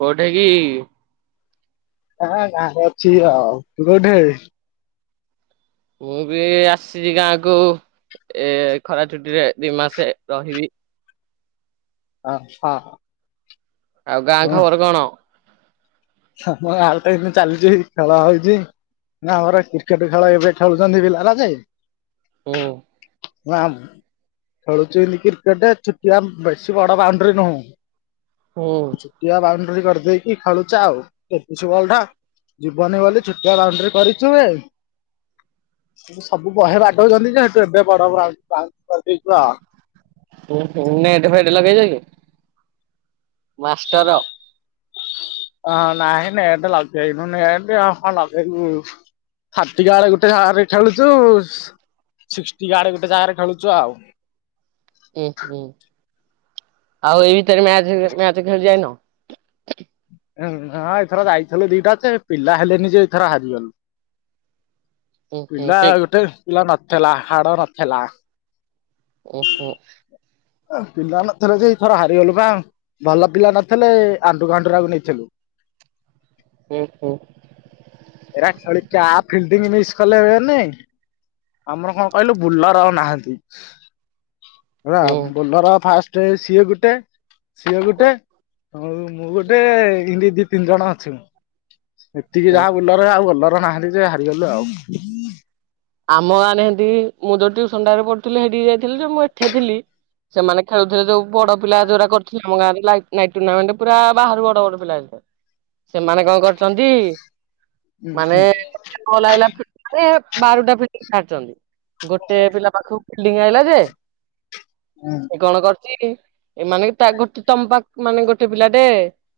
କୋଉଠି କି? ହଁ ଗାଁରେ ଅଛି ଆଉ ତୁ କୋଉଠାରେ? ମୁଁ ବି ଆସିଛି ଗାଁକୁୁ ଏ ଖରା ଛୁଟିରେ ଦି ମାସେ ରହିବି। ଆଛା ହ। ଆଉ ଗାଁ ଖବର କଣ? ଆମ ଆଲଟ ଏ ଚାଲିଛି ଖେଳ ହଉଛି। ଆଁ ଆମର କ୍ରିକେଟ ଖେଳ ଏବେ ଖେଳୁଛନ୍ତି ପିଲାମାନେ? ହୁଁ। ଓ ଆମ୍ ଖେଳୁଛି ବୋଲିକି କ୍ରିକେଟ ଛୁଟିଆ ବେଶୀ ବଡ ବାଉଣ୍ଡରି ନୁହଁ। ହୁଁ। ଛୁଟିଆ ବାଉଣ୍ଡରି କରିଦେଇକି ଖେଳୁଛେ ଆଉ ଏ ଛୁଆଟା ଜୀବନରେ ବୋଧେ ଛୋଟିଆ ବାଉଣ୍ଡରି କରିଛୁ ବେ? ମୁଁ ସବୁ ବହେ ବାଟ ଗଲି ଯେ ସେଠୁ ଏବେ ବଡ ବ ବାଉ ବାଉଣ୍ଡରୀ କରିଦେଇଛ। ନେଟ ଫେଟ ଲଗେଇଲେଣି ମାଷ୍ଟର ହ ନାହିଁ ନେଟ୍ ଲଗେଇବୁ ନାଇଁ ହଁ ଲଗେଇବୁ। ହାର୍ଟିଗାଡ୍ ଗୋଟେ ଜାଗାରେ ଖେଳୁଛୁ ସିକ୍ଟିଗାଡ୍ ଗୋଟେ ଜାଗାରେ ଖେଳୁଛୁ ଆଉ ହୁଁ ହୁଁ ଆଉ ଏଇ ଭିତରେ ମ୍ୟାଚ ମ୍ୟାଚ ଖେଳି ଯାଇନ? ହଁ ହଁ ଏଥର ଯାଇଥିଲୁ ଦିଟା ଯେ ପିଲା ହେଲେନି ଯେ ଏଥର ହାରିଗଲୁ। ଉଁ ହୁଁ ପିଲା ଠିକ୍ ଗୋଟେ ପିଲା ନଥିଲା ହାଡ ନଥିଲା। ଓହୋ। ପିଲା ନଥିଲେ ଯେ ଏଇ ଥର ହାରିଗଲୁ ପା ଭଲ ପିଲା ନଥିଲେ ଆଣ୍ଡୁ ଗାଣ୍ଡୁରାକୁ ନେଇଥିଲୁ। ହୁଁ ହୁଁ। ଏରା ଖେଳି କା ଫିଲ୍ଡିଂ ମିସ୍ କଲେ ମାନେ ଆମର କଣ କହିଲୁ ବୁଲର ଆଉ ନାହାନ୍ତି ହେଲା। ହୁଁ ଭଲ ଫାଷ୍ଟ ସିଏ ଗୋଟେ ସିଏ ଗୋଟେ ହଁ ମୁଁ ଗୋଟେ ଏନତି ଦି ତିନି ଜଣ ଅଛୁ। ଏତିକି ହୁଁ। ଯାହା ବୁଲର ଆଉ ବୋଲର ନାହାନ୍ତି ଯେ ହାରିଗଲୁ ଆଉ ଆମ ଗାଁରେ ହେନ୍ତି ମୁଁ ଯୋଉ ଟିୟୂସନଟାରେ ପଢ଼ୁଥିଲି ହେଠିକି ଯାଇଥିଲି ଯେ ମୁଁ ଏଠେ ଥିଲି। ସେମାନେ ଖେଳୁଥିଲେ ଯୋଉ ବଡ ପିଲା ଯୋଉଟା କରିଥିଲେ ଆମ ଗାଁରେ ନାଇଟ ଟୁର୍ଣ୍ଣାମେଣ୍ଟ ପୁରା ବାହାରୁ ବଡ ବଡ ପିଲା ଆଇଥିଲେ। ସେମାନେ କଣ କରିଛନ୍ତି? ହୁଁ ମାନେ ହୁଁ [unintelligible] କଲ ଆଇଲା ଫିଟିଙ୍ଗରେ ବାରଟା ଫିଟିଂ ସାରିଛନ୍ତି। ଗୋଟେ ପିଲା ପାଖକୁ ଫିଲ୍ଡିଙ୍ଗ ଆଇଲା ଯେ ହୁଁ। ସେ କଣ କର ଚି କି ଏମାନେ ତାଗୋଟେ ତମ ମାନେ ଗୋଟେ ପିଲାଟେ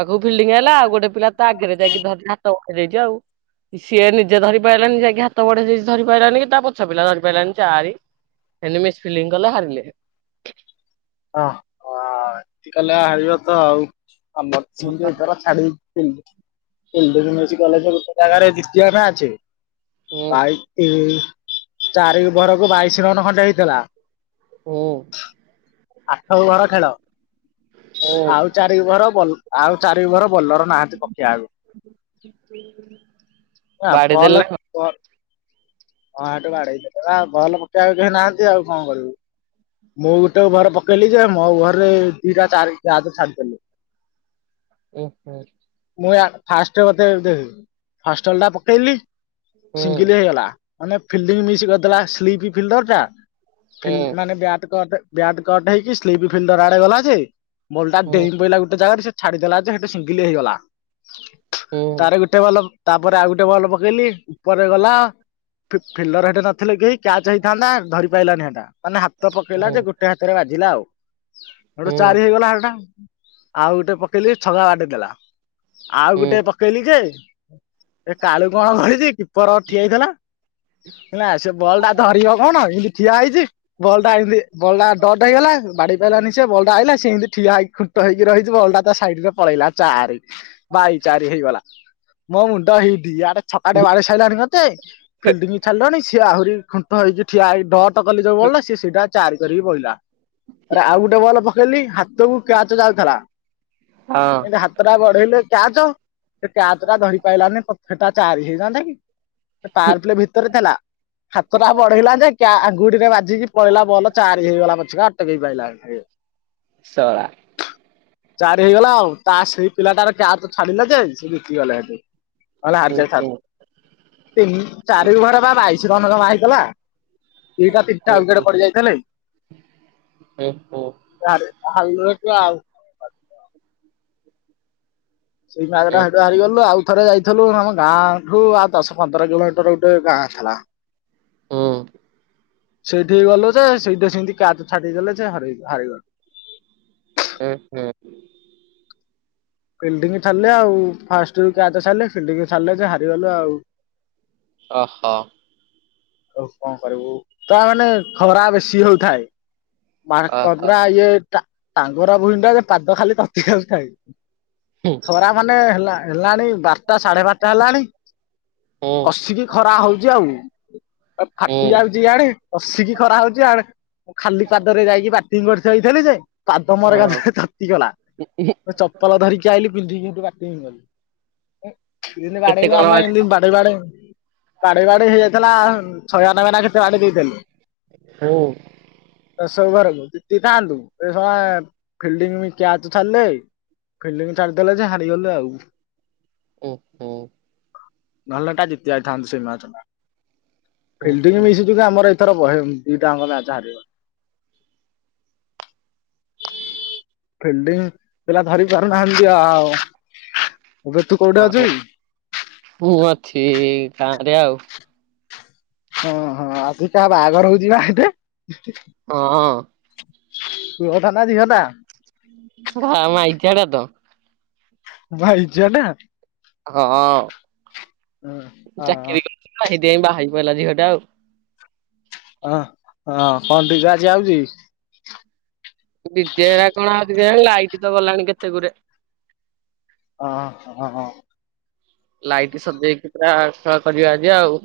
ପାଖକୁ ଫିଲ୍ଡିଂ ହେଲା ଆଉ ଗୋଟେ ପିଲା ତ ଆଗରେ ଯାଇକି ଧରି କି ହାତ ଉଠେଇ ଦେଇଛି ଆଉ ସିଏ ନିଜେ ଧରି ପାରିଲାନି ଯାଇକି ହାତ ବଢେଇ ଦେଇଚି। ଧରି ପାରିଲାନି କି ତା ପଛ ପିଲା ଧରି ପାରିଲାନି ଚାରି ହେଲେ ମିସ ଫିଲିଙ୍ଗ କଲେ ହାରିଲେ। ଓ ହ ଏତି କଲେ ଭାବିବତ ଆଉ ଆମେ ବଞ୍ଚିବୁ ଯେ ଏଥର। ଛା କ ଗୋଟେ ବିଡାନାସୀ କଲେଜରେ ଦ୍ୱିତୀୟଟା ଅଛି। ହୁଁ ଭାଇ ଚାରି ଓଭାରକୁ ବାଇଶି ରନ ଖଣ୍ଡେ ହେଇଥିଲା। ହୁଁ। ଆଠ ଓଭର ଖେଳ ହୁଁ ଆଉ ଚାରି ଓଭର ଆଉ ଚାରି ଓଭର ବୋଲର ନାହାଁନ୍ତି ପକେଇଆକୁ ଆଉ ବାଡେଇ ଦେଲେ ନା ଵଲ କଣ? ବଲ। ହଁ ହାଠୁ ବାଡେଇଦଲେବା ବଲ ପକେଇବା କେହି ନାହାନ୍ତି ଆଉ କଣ କରିବୁ ମୁଁ ଟେ ଉଭର ପକେଇଲି ଯେ ମୋ ଉଭରରେ ଦିଟା ଚାରଜ କ୍ୟଚ ଛାଡ଼ି ଦେଲି। ଉ ହୁଁ। ମୁଁଆ ଫାଷ୍ଟ ମତେ ଫାଷ୍ଟ ଲପକେଇଲି ସିଙ୍ଗିଲ ହେଇଗଲା ମାନେ ଫିଲ୍ଡିଙ୍ଗ ମିସ୍ କରଦେଲା ସ୍ଲିପ ଫିଲ୍ଡରଟା ହୁଁ ମାନେ ବ୍ୟାଟ କଟ୍ ବ୍ୟାଟ କଟ ହେଇକି ସ୍ଲିପ ଆଡେ ଗଲାଯେ ବଲଟା ହୁଁ ଡେଇ ପଇଲା ଗୋଟେ ଜାଗାରେ ସେ ଛାଡ଼ିଦେଲା ଯେ ହେଟୁ ଶିଙ୍ଗିଲ୍ ହେଇଗଲା। ହୁଁ ତାର ଗୋଟେ ବଲ ତାପରେ ଆଉ ଗୋଟେ ବଲ ପକେଇଲି ଉପରେ ଗଲା ଫି ଫିଲ୍ଡର ହେଟି ନଥିଲେ କେହି କ୍ୟାଚ ହେଇଥାନ୍ତା ଧରି ପାରଲାନି ହେଟା ମାନେ ହାତ ହୁଁ ପକେଇଲା ଯେ ଗୋ ଟେ ହାତରେ ବାାଜିଲା ଆଉ ହୁଁ ହେଠୁ ଚାରି ହେଇଗଲା ହେଲଟା ଆଉ ଗୋଟେ ପକେଇଲି ଛଗା ବାଡେଦେଲା ଆଉ ହୁଁ ଗୋଟେ ପକେଇଲି ଯେ ଏ କାଳୁ କଣ କରିଛି କିପର ଠିଆ ହେଇଥିଲା ହେଲା ସେ ବଲ୍ ଟା ଧରିବ କଣ ଏମିତି ଠିଆ ହେଇଚି ବଲଟା ଏମିତି ବଲଟା ଡଟ ହେଇଗଲା ବାଡେଇ ପାଇଲାନି ସେ ବଲଟା ଆଇିଲା ସେମତି ଠିଆ ହେଇ ଖୁର ଟ ହେଇକି ରହିଁଯିବ ବଲଟା ତା ସାଇଡ ରେ ପଳେଇଲା ଚାରି। ବାଇ ଚାରି ହେଇଗଲା ମୋ ମୁଣ୍ଡ ହିଟ୍ ଆଡେ ଛକାଟେ ବାଡି ସାଇଲାଣି ମତେ ଫିଲ୍ଡିଙ୍ଗ ଛାଡ଼ଲଣି ସିଏ ଆହୁରି ଖୁଣ୍ଟ ହେଇକି ଠିଆ ହେଇ ଡଟ୍ ତ କଲି ଯୋଉ ବଲଟା ସେ ସେଇଟା ଚାରି କରିକି ବଇଲା ରା ଆଉ ଗୋଟେ ବଲ ପକେଇଲି ହାତକୁ କ୍ୟାଚ ଯାଉଥିଲା ହଁ। ତଟା ଗଢେଇଲେ କ୍ୟାଚ ସେ କ୍ୟାଚ ଟା ଧରି ପାଇଲାନି ପଥ ହେଟା ଚାରି ହେଇଯାଆନ୍ତା କି? ଟାର ପ୍ଲେ ଭିତରେ ଥେଲା ହାତ ଟା ବଢେଇଲା ଯେ କ୍ୟ ଆଙ୍ଗୁଠିରେ ବାଜିକି ପଳେଇା ବଲ ଚାରି ହେଇଗଲା ପଛକା ଅଟକେଇ ପାଇଲାନୀ ! ! ! ! ! ! ! ! ! ! ଚାରି ହେଇଗଲା ଆଉ ତା ସେଇ ପିଲାଟାର କ୍ୟାଚଛାଡିଲା ଯେ ସେ ଜିତି ଗଲେ ହେଠୁ। ହେଲ ହୁଁ ହାର୍ଯାଇ ଥାନ ହୁଁ। ତିନ ଚାରିବାର ବା ବାଇଶି ଜମା ହେଇଥିଲା। ଦିଇଟା ତିନଟା ୱିକେଟ୍ ପଡି ଯାଇଥିଲେ। [unintelligible] ସେଇ ମ୍ୟାଗ୍ ଟା ହେଡୁ ହାରି ଗଲୁ ଆଉ ଥରେ ଯାଇ ଥିଲୁ ଆମ ଗାଁଠୁ ଆଉ ଦଶ ପନ୍ଦର କିଲୋମିଟର ଗୋଟେ ଗାଁ ଥିଲା ହୁଁ। ସେଇଠି ଗଲୁ ଯେ ସେଇଠି ସେମତି କ୍ୟାଚ ଛାଡି ଦେଲେ ଯେ ହରେଇ ହାରି ଗଲୁ। ହୁଁ ହୁଁ ହୁଁ। ଫିଲ୍ଡି ଛାରିଲେ ଆଉ ଫାଷ୍ଟ ରୁ କ୍ୟାଚ୍ ଛାଡଲେ ଫିଲ୍ଡିଂ ଛାଡଲେ ଯେହାରିଗଲୁ ଆଉ। ଓହୋ। ତା ମାନେ ଖରା ବେଶୀ ହଉଥାଏ। ମାଙ୍କ ଇଏ ଟାଙ୍ଗରା ଭୁଇନ୍ ଟାଜେ ପାଦ ଖାଲି ତତିଜାଉ ଥାଏ। ଖରା ମାନେ ହେଲା ହେଲାଣି ବାରଟା ସାଢେ ବାରଟା ହେଲାଣି ହୁଁ। କସିକି ଖରା ହଉଚି ଆଉ ଫାଟି ଯାଉଚି ୟାଡେ କସିକି ଖରା ହଉଚି ୟାଡେ ଖାଲି ପାଦରେ ଯାଇକି ଵ୍ୟାଟିଙ୍ଗ ଗଡି ହେଇଥିଲି ଯେ ପାଦମୋର ହଁ ଏକାଥରେ ତାତିଗଲା ଚପଲ ଧରିକି ଆଇିଲ ପିନ୍ଧିକି ହେଟୁ ବ୍ୟାଟିଂ କଲି। ଯେମତି କେତେ ବାଡେଇଲୁ କଣ ଆମେ ଆଡେ ଏମତି ବାଡେଇ ବାଡେଇ ବାଡେଇ ବାଡେଇ ହେଇଯାଇଥିଲା ଛୟାନବେ ନା କେତେ ବାଡେ ଦେଇଥେଲେ ହୁଁ। ! ! ! ! ! ! ! ! ! ! ଫିଲ୍ଡିଙ୍ଗ ଚାରିଦେଲେ ଯେ ହାଡିଗଲେ ଆଉ ଉଁ ହୁଁ। ନହେଲେ ଏକା ଜିତି ଯାଇଥାନ୍ତେ ସେ ମ୍ୟାଚ ଟା। ଫିଲ୍ଡି ଉହୁଁ। ମିଶି ଯୁଜେ ଆମର ଏଇଥର ବହେ ଦିଟା ଅଙ୍କ ମ୍ୟାଚ୍ ହାରିଗ ଫିଲ୍ଡିଙ୍ଗ ପିଲା ଧରି ପାରୁନାହାଁନ୍ତି ଆଉ। ଏବେ ତୁ କୋଉଠି ଆଉ ଅଛୁ କି? ମୁଁ ଅଛି ଗାଁରେ ଆଉ। ଓ ହଁ, ଆଜି କାହା ବାହାଘର ହଉଛି ବା ସେଠି? ହଁ। ପୁଅଟା ନା ଝିଅଟା? ଭା ମାଇଚିଆଟା ତ। ଭାଇଚିଆଟା? ହଁ। ହ [unintelligible] ଚାକିରୀ କରିଚି ତ ସେଇଥିପାଇଁ ବାହା ହେଇପଇଲା ଝିଅଟା ଆଉ। ହଁ ହଁ, କଣ ଡିଜେ ଆଜି ଆଉଛି? ଡିଜେ ହେରା କଣ ଆଉଛି କେଜାଣି, ଲାଇଟ ତ ଗଲାଣି କେତେ ଗୁରେ। ହଁ ହଁ। ଲାଇଟ୍ ସଜେଇକି ପୁରା ଖେଳ କରିବା ଆଜି ଆଉ।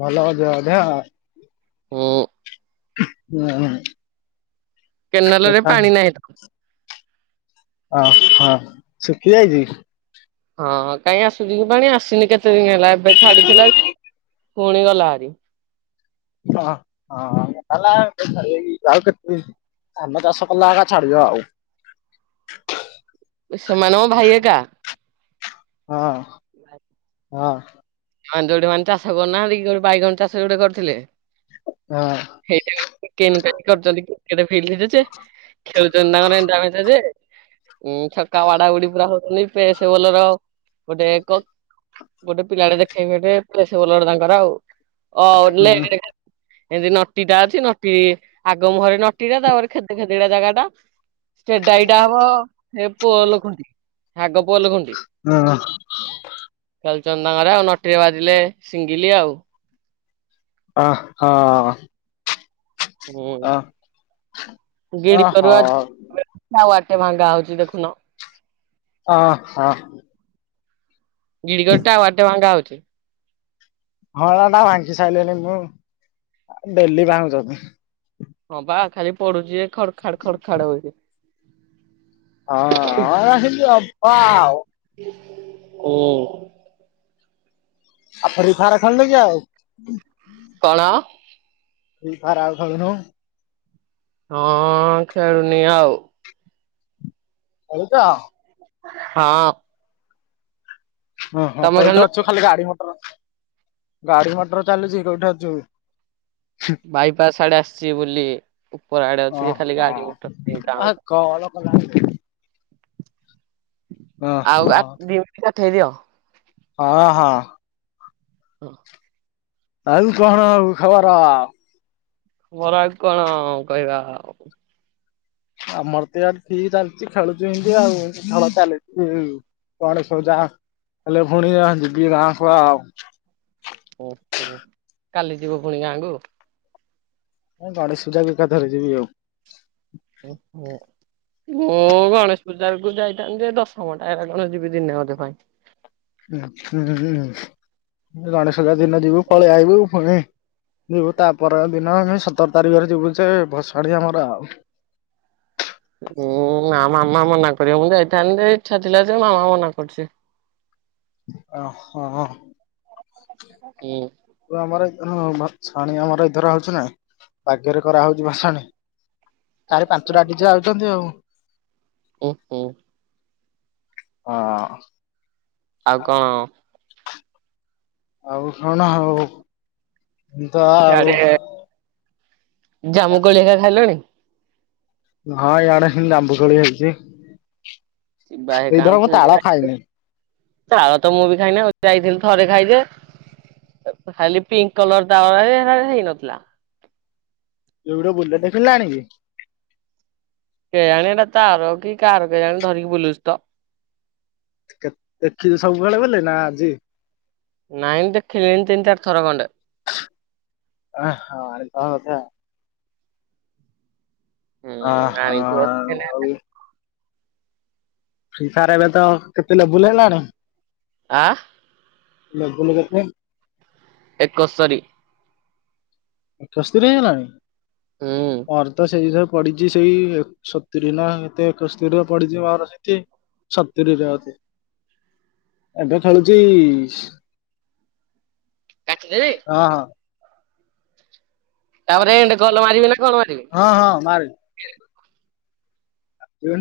ଭଲ ହଉଥିବ ବୋଧେ ଆଉ? ହୁଁ। ହଁ। କେନାଲରେ ପାଣି ନାହିଁ ତ। ଅ ହଁ ଶୁଖି ଯାଇଛି? ହଁ କାହିଁ ଆସୁଛି କି ପାଣି, ଆସିନି କେତେ ଦିନ ହେଲା। ଏବେ ଛାଡିଥିଲା, ପୁଣି ଗଲା ହାରି। ଅ ହଁ [unintelligible] ଆଉ କେତେ ଦିନ? ଧାନ ଚାଷ କଲେ ଏକା ଛାଡିବ ଆଉ। ସେମାନଙ୍କ ଭାଇ ହେକା। ହଁ ହଁ। ଏମାନେ ଯୋଉଠି ମାନେ ତ ଚାଷ କରୁନାହାଁନ୍ତି କି, ଯୋଉଠି ବାଇଗଣ ଚାଷ ଯୋଉଠି କରୁଥିଲେ ହଁ। ହେଇଟା ବା [unintelligible] କ୍ରିକେଟ ଫିଲ୍ଡରେ ଯେ ଖେଳୁଛନ୍ତି ତାଙ୍କର ଏ [unintelligible] ବୟସରେ? ଉଁ ଛକା ବାଡା ବୁଡି ପୁରା ହଉଛନ୍ତି। ଫ୍ରେସ୍ ବୋଲର ଗୋଟେ ଗ ଗୋଟେ ପିଲାଟେ ଦେଖେଇବି ହେଇଟି ଫ୍ରେସ୍ ବୋଲର ତାଙ୍କର ଆଉ। ଅ ହୁଁ [unintelligible] ଏନ୍ତି ନଟି ଟା ଅଛି ନଟି ଆଗ ମୁହଁରେ ନଟିଟା ତାପରେ ଖେଦ ଖେଦଡିଆ ଜାଗାଟା ଷ୍ଟେଟ ଡାଇଟା ହବ, ହେ ପୋଲ୍ ଖୁଣ୍ଟି। ଆଗ ପୋଲ୍ ଖୁଣ୍ଟି। ହଁ। ଚାଲିଚନ୍ତି ତାଙ୍କର ଆଉ। ନଟେରି ବାଜିଲେ ସିଙ୍ଗିଲି ଆଉ। ଅ ହଁ। ହୁଁ, ଅ ଅ ଗିଡ଼ ହ କରୁଆ ଆଉ ଆଟେ ଭାଙ୍ଗା ହଉଛି ଦେଖୁନ? ଅ ହଁ। ଗିଡ଼ିଗଡଟାଉ [unintelligible] ହଉଛି? ହଁଳା ଟା ଭାଙ୍ଗି ସାଇଲେଣି ମୁଁ, ଆ ଡେଲି ଭାଙ୍ଗୁସନ୍ତି। ହଁ ବା ଖାଲି ପଡୁଛି ଯେ ଖଡ ଖାଡ ଖଡ ଖାଡ ହଉଛି। ହଁ ହଁରା ସେମତି ହବା ଆଉ। ହୁଁ। ଆଉ ଫ୍ରି ଫାୟାର ଖେଳୁନୁ କି ଆଉ? କଣ? ଫ୍ରି ଫାୟାର ଆଉ ଖେଳୁନୁ? ହଁ ଖେଳୁନି ଆଉ। ଖେଳୁଚ? ହଁ। ଓହୋ ତମେ କୋଉଠେ ଖେଳୁନ? ଅଛୁ ଖାଲି ଗାଡ଼ି ମଟର ଗାଡ଼ି ମଟର ଚାଲୁଚି କୋଉଠେ ଅଛୁ? ବାଇପାସ୍ ଆଡ଼େ ଆସିଚି ବୋଲି ଉପର ଆଡ଼େ ଅଛି ଯେ ଖାଲି ଓହୋ ଗାଡ଼ି ମଟର ଘିଘା ଆ କଲ୍ କଲା ସେ। ଆଉ ଆ [unintelligible] ପଠେଇ ଦିଅ। ହଁ ହଁ। ଓ ଆଉ କଣ ଖବର? ମୋରା ଆଉ କଣ କହିବା ଆଉ ଆମରତ ଏଆରେ ଠିକ୍ ଚାଲିଚି ଖେଳୁଚି ଏମିତି ଆଉ ଖେଳ ଚାଲିଚି। କଣ ସଜା ହେଲେ ପୁଣି ଯିବି ଗାଁକୁ ଆଉ। ଓହୋ କାଲି ଯିବ ଫୁଣି ଗାଁକୁ? ଏ ଗଣେଶ ପୂଜାକୁ ଏକାଥରେ ଯିବି ଆଉ। ଓହୋ। ମୁଁ ଗଣେଶ ପୂଜାକୁ ଯାଇଥାନ୍ତିଯେ ଦଶଘଣ୍ତା ହେରା କଣ ଯିବି ଦିନେ ଅଧେ ପାଇଁ। ହୁଁ ହୁଁ ଗଣେଶ ପୂଜା ଦିନେ ଯିବୁ ପଳେଇ ଆଇିବୁ ପୁଣି ଯିବୁ ତାପର ଦିନ ଆମେ ସତର ତାରିଖରେ ଯିବୁ ସେ ଭସାଣି ଆମର ଆଉ। ଉୁଁ ନାଁ ମାମା ମନା କରିବ ମୁଁ ଯାଇଥାନ୍ତିଯେ ଇଚ୍ଛା ଥିଲାଯେ ମାମା ମନା କରୁଚି। ଓହୋ। ହୁଁ। ଯୋ ଆମର ଏଥର ଭସାଣି ଆମର ଏଥର ହଉଚି ନାଁ। ଭାଗ୍ୟରେ କରା ହଉଚି ଭସାଣ ଚାରି ପାଞ୍ଚଟା ଡିଜେ ଆଉଚନ୍ତି ଆଉ। ଓହୋ। ହଁ। ଆଉ କଣ ଆଉ କଣ ହୋଉ ଯା ଆଉ ଜାମୁ କୋଳି ଅରିକା ଖାଇଲଣି? ହଁ ଇଆଡ଼େ ହେମିତି ଜାମ୍ବୁ କୋଳି ହେଉଚି। ଯିବା ହେ [unintelligible] ତାଳ ତ ମୁଁବି ଖାଇନି ଯାଇଥିଲି ଥରେ ଖାଇଚି ସେତ ଖାଲି ପିଙ୍କ୍ କଲର୍ ତାଳ ଅରାଯେ ହେରା ହେଇନଥିଲା। ଇଏ ଗୋଟେ ବୁଲେଟ୍ ଦେଖିଲୁନା ଆଣିକି? କେଆଣି ଏଟା ତାର କି କାହାର କେଜାଣେ ଧରିକି ବୁଲୁଛିତ। କେ ଦେଖିଚୁ ସବୁବେଳେ ବଲେ ନା ଆଜି? ନାଇଁ ଦେଖିଲିଣିି ତିନି ଚାରିଥର ଖଣ୍ଡେ। ଓହ ଆଉ କଣ କଥା ଅ ହୁଁ ହ ଆଣିଥିବ ଆଉ? ଫ୍ରି ଫାର୍ ଏବେତ କେତେ ଲୋବୁଲ୍ ହେଲାଣି? ଆ? ଲେବୁଲୁ କେତେ? ଏକସ୍ତରି। ଏକସ୍ତରି ହେଇଗଲାନି ହୁଁ ପର୍ ତ ସେଇ ହିସାବରେ ପଡିଚି ସେଇ ଏକ ସତୁରି ନା କେତେ ଏକସ୍ତରୀରେ ପଢିଚି ମର ସେଠି। ସତୁରିରେ ଅଛି। ଏବେ ଖେଳୁଚି କାଟିଦେବି? ହଁ ହଁ। ତାପରେ ଏଣ୍ଡ କଲ୍ ମାରିବି ନା କଣ ମାରିବି? ହଁ ହଁ ମାରେ।